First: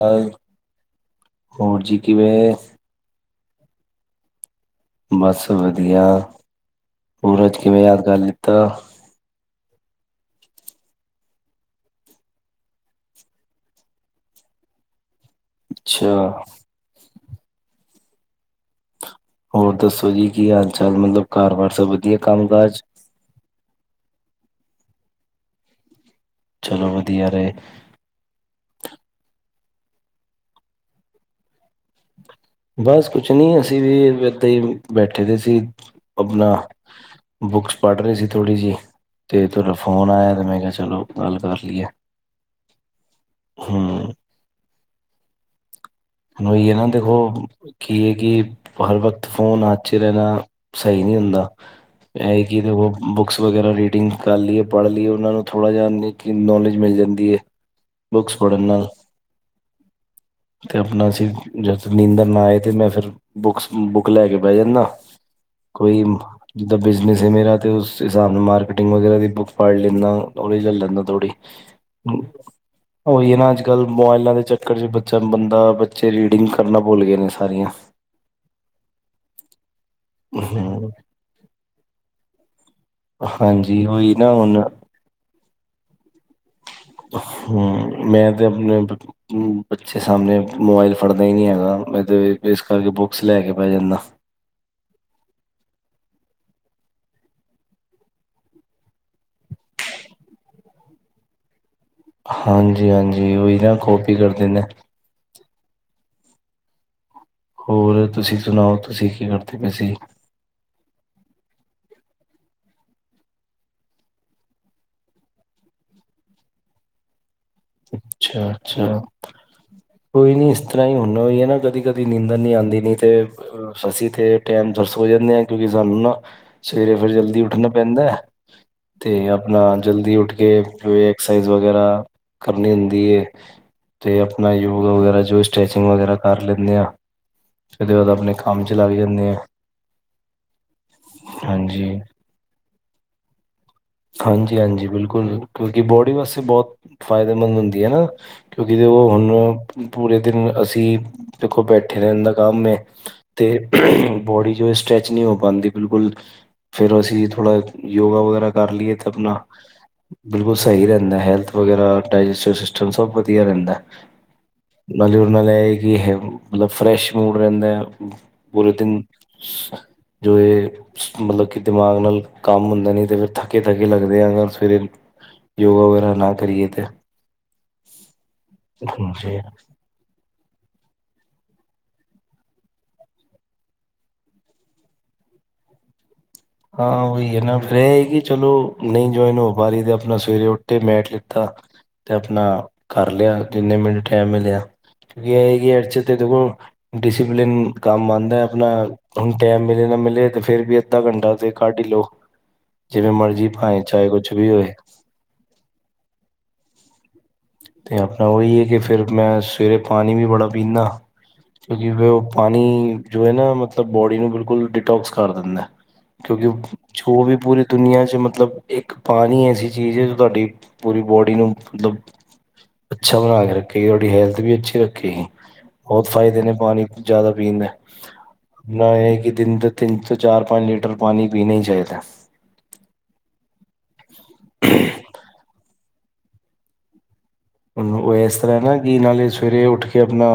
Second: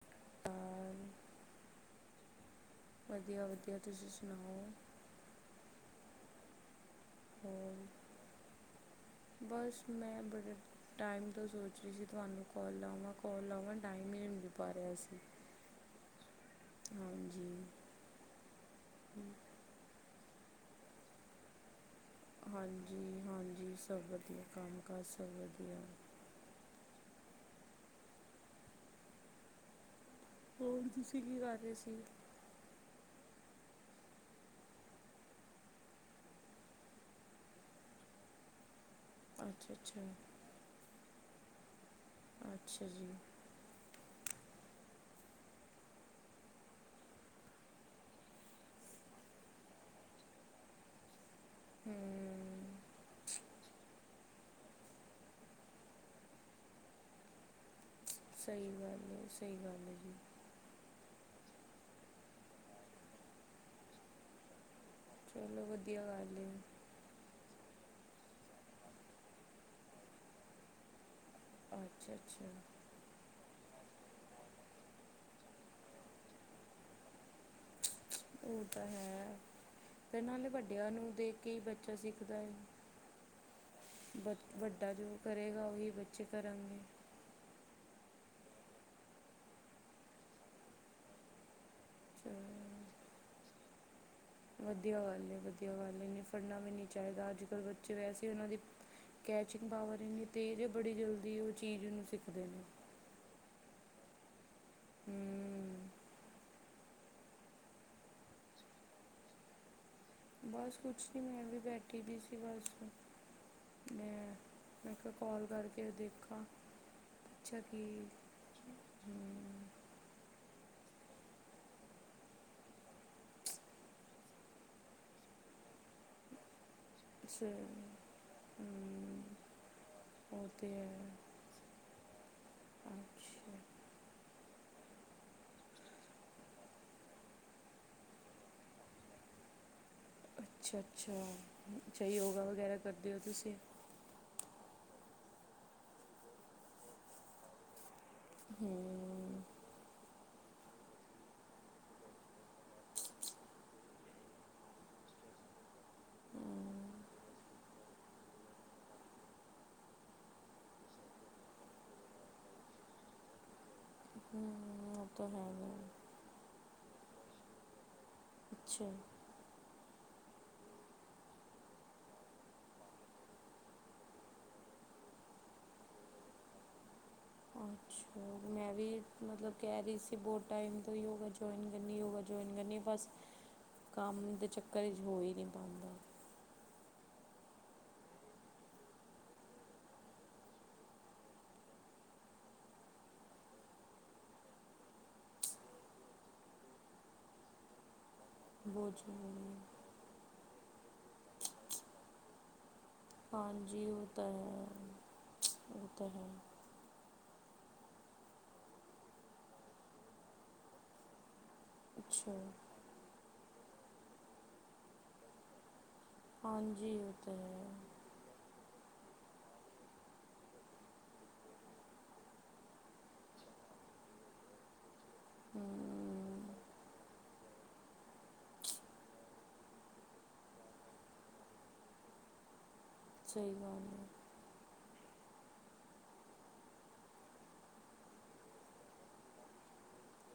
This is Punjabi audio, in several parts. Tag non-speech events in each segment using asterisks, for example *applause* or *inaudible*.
ਪਰ ਹੋਰ ਜੀ ਕਿਵੇਂ? ਵਧੀਆ, ਵਧੀਆ। ਤੁਸੀਂ ਸੁਣਾਓ? ਬਸ ਵਧੀਆ। ਹੋਰ ਅੱਜ ਕਿਵੇਂ ਯਾਦ ਕਰ ਲਿੱਤਾ। ਬਸ, ਮੈਂ ਬੜਾ- ਟਾਈਮ ਤੋਂ, ਸੋਚ ਰਹੀ ਸੀ। ਤੁਹਾਨੂੰ ਕੋਾਲ ਲਾਵਾਂ, ਕੋਾਲ ਲਾਵਾਂ। ਟਾਈਮ ਹੀ ਨੀ ਮਿਲ ਪਾ ਰਿਹਾ ਸੀ। ਅੱਛਾ। ਹਾਂਜੀ। ਹੋਰ ਦੱਸੋ ਜੀ। ਕੀ ਹਾਲ- ਚਾਲ ਮਤਲਬ, ਕਾਰ ਵਾਰ ਸਭ? ਵਧੀਆ ਕੰਮ ਕਾਜ? ਹਾਂਜੀ- ਹਾਂਜੀ, ਸਭ ਵਧੀਆ। ਕੰਮ ਕਾਜ ਸਭ ਵਧੀਆ। ਚਲੋ ਵਧੀਆ ਰਹੇ। ਹੋਰ ਤੁਸੀਂ ਕੀ, ਕਰ ਰਹੇ ਸੀ? ਬਸ ਕੁਛ ਨਹੀਂ। ਅਸੀਂ ਵੀ ਇਏਦਾਂ ਹੀ ਬੈਠੇ ਦੇ ਸੀ, ਆਪਣਾ। ਬੁੱਕਸ ਪੜ, ਰਹੇ ਸੀ ਥੋੜੀ ਜਿਹੀ। ਤੇ ਤੁਹਾਡਾ ਅੱਛਾ ਅੱਛਾ ਫੋਨ ਆਇਆ ਤੇ ਮੈਂ ਕਿਹਾ ਚਲੋ, ਗੱਲ ਕਰ ਲਈਏ। ਅੱਛਾ ਜੀ। ਹੂੰ। ਇਹ ਔਹੀ ਹੈਨਾ ਦੇਖੋ ਕੀ ਹੈ ਕਿ ਹਰ ਵਕਤ ਫੋਨ ਹਥ ਚ ਲੈਣਾ ਸਹੀ ਨਹੀਂ ਹੁੰਦਾ। ਇਹ ਹੂੰ ਕਿਦੇ ਉਹ ਬੁੱਕਸ ਵਗੈਰਾ ਰੀਡਿੰਗ ਕਰ ਲਈਏ, ਪੜ੍ਹ ਲਈਏ ਉਹਨਾਂ ਨੂੰ ਥੋੜ੍ਹਾ ਜਿਹਾ ਨ ਨੌਲੇਜ ਮਿਲ ਜਾਂਦੀ ਹੈ। *inaudible* ਪੜ੍ਹਨ ਸਹੀ ਨਾਲ ਗੱਲ ਹੈ-ਸਹੀ ਗੱਲ ਹੈ ਜੀ। ਤੇ ਆਪਣਾ ਜਦ ਨੀਂਦਰ ਨਾ ਆਏ ਤੇ ਮੈਂ ਫਿਰ ਬੁੱਕਸ-ਬੁੱਕ ਲੈ ਕੇ ਬਹਿ ਜਾਂਦਾ। ਚਲੋ ਕੋਈ ਵਧੀਆ ਗੱਲ ਜਿੱਦਾਂ ਹੈ ਬਿਜਨਸ ਹੈ ਮੇਰਾ ਤੇ ਉਸ ਹਿਸਾਬ ਨਾਲ ਮਾਰਕੀਟਿੰਗ ਵਗੈਰਾ ਦੀ ਬੁੱਕ ਪੜ ਲੈਂਦਾ, ਨਾਲੱਜ ਲੈ ਲੈਂਦਾ ਥੋੜ੍ਹੀ ਅੱਛਾ ਅੱਛਾ ਉਹੀ ਹੈ ਨਾ, ਅੱਜ-ਕੱਲ੍ਹ ਮੋਬਾਇਲਾਂ ਦੇ ਚੱਕਰ ਚ ਬੱਚਾ ਬੰ ਤਾ ਬੱਚੇ ਰੀਡਿੰਗ ਕਰਨਾ ਭੁਲ ਗਏ ਨੇ ਸਾਰੀਆਂ। ਉਹ ਤਾਂ ਹੈ, ਤੇ ਨਾਲੇ ਹਮ, ਵੱਡਿਆਂ ਨੂੰ ਦੇਖ ਕੇ ਹੀ ਬੱਚਾ ਸਿੱਖਦਾ ਹੈ। ਹਾਂਜੀ ਉਹੀ ਨਾ ਬ ਹੁਣ ਵੱਡਾ ਜੋ ਕਰੇਗਾ, ਉਹੀ ਬੱਚੇ ਕਰਾਂਗੇ। ਹੂੰ, ਮੈਂ ਤਾਂ ਆਪਣੇ ਬੱਚੇ ਸਾਹਮਣੇ ਮੋਬਾਇਲ ਫੜਦਾ ਹੀ ਨਹੀਂ ਹੈਗਾ। ਮੈਂ ਤੇ ਇਸ ਕਰਕੇ ਚਲੋ ਬੁੱਕਸ ਲੈ ਕੇ ਬੈ ਜਾਂਦਾ। ਵਧੀਆ ਗੱਲ ਹੈ-ਵਧੀਆ ਗੱਲ ਹੈ, ਨਹੀਂ ਫੜਨਾ ਵੀ ਨਹੀਂ ਚਾਹੀਦਾ ਅੱਜ-ਕੱਲ੍ਹ ਬੱਚੇ ਵੈਸੇ ਉਹਨਾਂ ਦੀ ਕੈਚਿੰਗ ਪਾਵਰ ਇੰਨੀ ਤੇਜ਼ ਹੈ ਬੜੀ ਜਲਦੀ ਉਹ ਚੀਜ਼ ਉਹਨੂੰ ਹਾਂਜੀ-ਹਾਂਜੀ, ਉਹੀ ਨਾ ਕੋਪੀ ਕਰਦੇ ਨੇ। ਹੂੰ। ਹੋਰ, ਤੁਸੀਂ ਸੁਣਾਓ ਤੁਸੀਂ ਕੀ ਕਰਦੇ ਪਏ ਸੀ? ਬਸ, ਕੁਛ ਨੀ ਮੈਂ ਵੀ ਬੈਠੀ ਵੀ ਸੀ ਬਸ। ਮੈਂ-ਮੈਂ ਕਿਹਾ ਕਾਲ ਕਰਕੇ ਦੇਖਾਂ। ਅੱਛਾ ਕੀ ਅੱਛਾ-ਅੱਛਾ। ਹੂੰ ਕੋਈ ਨੀ ਇਸ ਤਰ੍ਹਾਂ ਹੀ ਹੁਣ, ਹੋਈ ਹੈ ਨਾ ਕਦੀ-ਕਦੀ ਨੀਂਦਣ ਨੀ ਆਉਂਦੀ ਨੀ ਤੇ ਅਸੀਂ ਤੇਥੇ ਟਾਈਮ ਦਰ ਸੋ ਜਾਂਦੇ ਹਾਂ ਕਿਉਂਕਿ ਸਾਨੂੰ ਨਾ ਸਵੇਰੇ ਫਿਰ ਸ ਜਲਦੀ ਉੱਠਣਾ ਪੈਂਦਾ ਹੂੰ ਤੇ ਆਪਣਾ ਜਲਦੀ ਉੱਠ ਉਹ ਕੇ ਤੇ ਫਿਰ ਹੈ ਐਕਸਰਸਾਈਜ਼ ਵਗੈਰਾ ਕਰਨੀ ਹੁੰਦੀ ਹੈ। ਅੱਛਾ ਤੇ ਆਪਣਾ ਯੋਗਾ ਵਗੈਰਾ ਜੋ ਸਟ੍ਰੈਚਿੰਗ ਵਗੈਰਾ ਕਰ ਲੈਂਦੇ ਹਾ। ਫਿਰ ਉਹਦੇ ਬਾਅਦ ਆਪਣੇ ਕੰਮ ਚਲਾ ਵੀ ਜਾਂਦੇ ਆ। ਹਾਂਜੀ ਅੱਛਾ-ਅੱਛਾ-ਅੱਛਾ, ਯੋਗਾ ਵਗੈਰਾ ਕਰਦੇ ਹੋ ਤੁਸੀਂ। ਹਾਂਜੀ-ਹਾਂਜੀ, ਬਿਲਕੁਲ ਕਿਉਂਕਿ ਬੋਡੀ ਵਾਸਤੇ ਬਹੁਤ ਫਾਇਦੇਮੰਦ ਹੁੰਦੀ ਹੈਨਾ। ਕਿਉਂਕਿ ਦੇਖੋ ਹੂੰ ਹੁਣ ਪੂਰੇ ਦਿਨ ਅਸੀਂ ਦੇਖੋ ਬੈਠੇ ਰਹਿਣ ਦਾ ਕੰਮ ਹੈ। ਤੇ ਬੋਡੀ ਜੋ ਸਟ੍ਰੈਚ ਨਹੀਂ ਹੋ ਪਾਉਂਦੀ ਬਿਲਕੁਲ ਹੂੰ ਫੇਰ ਅਸੀਂ ਥੋੜਾ ਯੋਗਾ ਵਗੈਰਾ ਕਰ ਲਈਏ ਤਾਂ ਆਪਣਾ ਬਿਲਕੁਲ, ਸਹੀ ਰਹਿੰਦਾ ਹੈਲਥ ਵਗੈਰਾ ਡਾਇਜਿਸ ਸਿਸਟਮ ਸਭ ਵਧਿਆ ਰਹਿੰਦਾ। ਉਹ ਨਾਲੇ ਤਾਂ ਉਹਦੇ ਨਾਲ ਹੈਗਾ ਇਹ ਕਿ ਮਤਲਬ ਫਰੈਸ਼ ਮੂਡ ਰਹਿੰਦਾ ਹੈ ਪੂਰੇ ਅੱਛਾ ਦਿਨ। ਜੋ ਇਹ ਮਤਲਬ ਕਿ ਦਿਮਾਗ ਨਾਲ ਕੰਮ ਹੁੰਦਾ ਨੀ ਤੇ ਫਿਰ ਥੱਕ ਥਕੇ-ਥਕੇ ਲੱਗਦੇ ਆ ਅਗਰ ਸਵੇਰੇ ਯੋਗਾ ਵਗੈਰਾ ਨਾ ਕਰੀਏ ਤੇ ਅੱਛਾ। ਮੈਂ ਵੀ ਹਾਂਜੀ ਮਤਲਬ ਕਹਿ ਰਹੀ ਸੀ ਬਹੁਤ ਟਾਈਮ ਤੋਂ ਯੋਗਾ ਜਇਨ ਕਰਨੀ- ਯੋਗਾ ਜਇਨ ਕਰਨੀ ਬਸ ਕੰਮ ਦੇ ਚੱਕਰ ਚ ਹੋ ਹੀ ਨਹੀਂ ਪਾਉਂਦਾ। ਹਾਂ, ਉਹੀ ਹੈ ਨਾ ਫੇਰ ਇਹੀ ਹੈ ਕਿ ਚਲੋ ਨਹੀਂ ਜੁਆਇਨ ਹੋ ਪਾ ਰਹੀ ਤੇ ਆਪਣਾ ਸਵੇਰੇ ਉੱਠੇ ਮੈਟ ਲਿੱਤਾ ਤੇ ਆਪਣਾ ਕਰ ਲਿਆ ਜਿੰਨੇ ਮਿੰਟ ਟਾਈਮ ਮਿਲਿਆ। ਕਿਉਂਕਿ ਇਹ ਹੈ ਕਿ ਹਰ ਚੀਜ ਤੇ ਦੇਖੋ ਡਿਸਿਪਲਿਨ ਕੰਮ ਆਉਂਦਾ। ਆਪਣਾ ਬਹੁਤ ਹੁਣ ਜ਼ਰੂਰੀ ਹੈ ਟੈਮ ਮਿਲੇ ਨਾ ਮਿਲੇ ਤੇ ਫੇਰ ਵੀ ਅੱਧਾ ਘੰਟਾ ਤੇ ਕੱਢ ਹੀ ਲਓ। ਜਿਵੇਂ ਮਰਜ਼ੀ ਹਾਂਜੀ ਉਹ ਭਾਏ-ਚਾਹੇ ਤਾਂ ਕੁਛ ਵੀ ਹੈ ਹੋਏ। ਉਹ ਤਾਂ ਹੈਹੀ। ਅਤੇ ਆਪਣਾ ਉਹ ਇਹ ਹੈ ਕਿ ਫਿਰ ਮੈਂ ਸਵੇਰੇ ਪਾਣੀ ਵੀ ਬੜਾ ਪੀਂਦਾ। ਕਿਉਂਕਿ ਉਹ ਅੱਛਾ ਪਾਣੀ ਜੋ ਹੈ ਨਾ ਮਤਲਬ ਬੋਡੀ ਨੂੰ ਬਿਲਕੁਲ ਡਿਟੋਕਸ ਕਰ ਦਿੰਦਾ। ਕਿਉਂਕਿ ਹਾਂਜੀ ਉਹ ਜੋੋ ਤਾਂ ਵੀ ਪੂਰੀ ਹੈ ਦੁਨੀਆਂ 'ਚ ਮਤਲਬ। ਇੱਕ ਪਾਣੀ ਐਸੀ ਚੀਜ਼ ਹੈ ਜੋ ਤੁਹਾਡੀ ਪੂਰੀ ਬੋਡੀ ਨੂੰ ਮਤਲਬ। ਅੱਛਾ ਬਣਾ ਕੇ ਰੱਖੇਗੀ ਤੁਡੀ ਹੈਲਥ ਵੀ ਅੱਛੀ ਰੱਖੇਗੀ ਬਹੁਤ ਫ਼ਾਇਦੇ ਨੇ ਹੂੰ ਪਾਣੀ। ਜ਼ਿਆਦਾ ਪੀਦਾ। ਨਾ ਇਹ ਕਿ ਦਿਨ ਤੋਂ ਤਿੰਨ ਤੋਂ ਚਾਰ ਪੰਜ ਲੀਟਰ ਪਾਣੀ ਪੀਣਾ ਹੀ ਚਾਹੀਦਾ। ਸਹੀ ਗੱਲ ਇਹਦੇ ਵਿੱਚ। ਉਹ ਇਸ ਤਰ੍ਹਾਂ ਨਾ ਕਿ ਨਾਲੇ ਸਵੇਰੇ ਉੱਠ ਕੇ ਆਪਣਾ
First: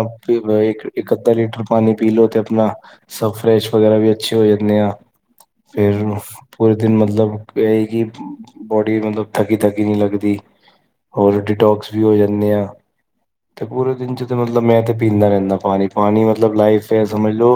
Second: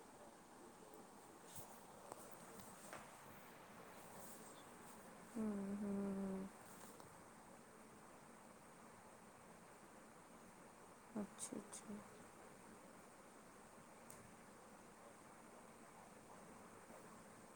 ਇੱਕ ਅੱਧਾ ਲੀਟਰ। ਪਾਣੀ ਪੀ ਲਓ ਤੇ ਆਪਣਾ ਸਭ ਫਰੈਸ਼ ਵਗੈਰਾ ਵੀ ਅੱਛੇ ਹੋ ਜਾਂਦੇ ਆ। ਹੂੰ ਫੇਰ ਹੂੰ ਪੂਰੇ ਦਿਨ ਮਤਲਬ ਇਹ ਕਿ। ਬੋਡੀ ਮਤਲਬ ਥੱਕੀ ਥੱਕੀ ਨਹੀਂ ਲੱਗਦੀ ਹੋਰ ਅੱਛਾ ਅੱਛਾ ਡੀਟੋਕਸ ਵੀ ਹੋ ਜਾਂਦੇ ਆ। ਤੇ ਪੂਰੇ ਦਿਨ ਚ ਮਤਲਬ ਮੈਂ ਤੇ ਪੀਂਦਾ ਰਹਿੰਦਾ ਪਾਣੀ- ਪਾਣੀ ਮਤਲਬ ਲਾਈਫ ਸਮਝ ਲੋ।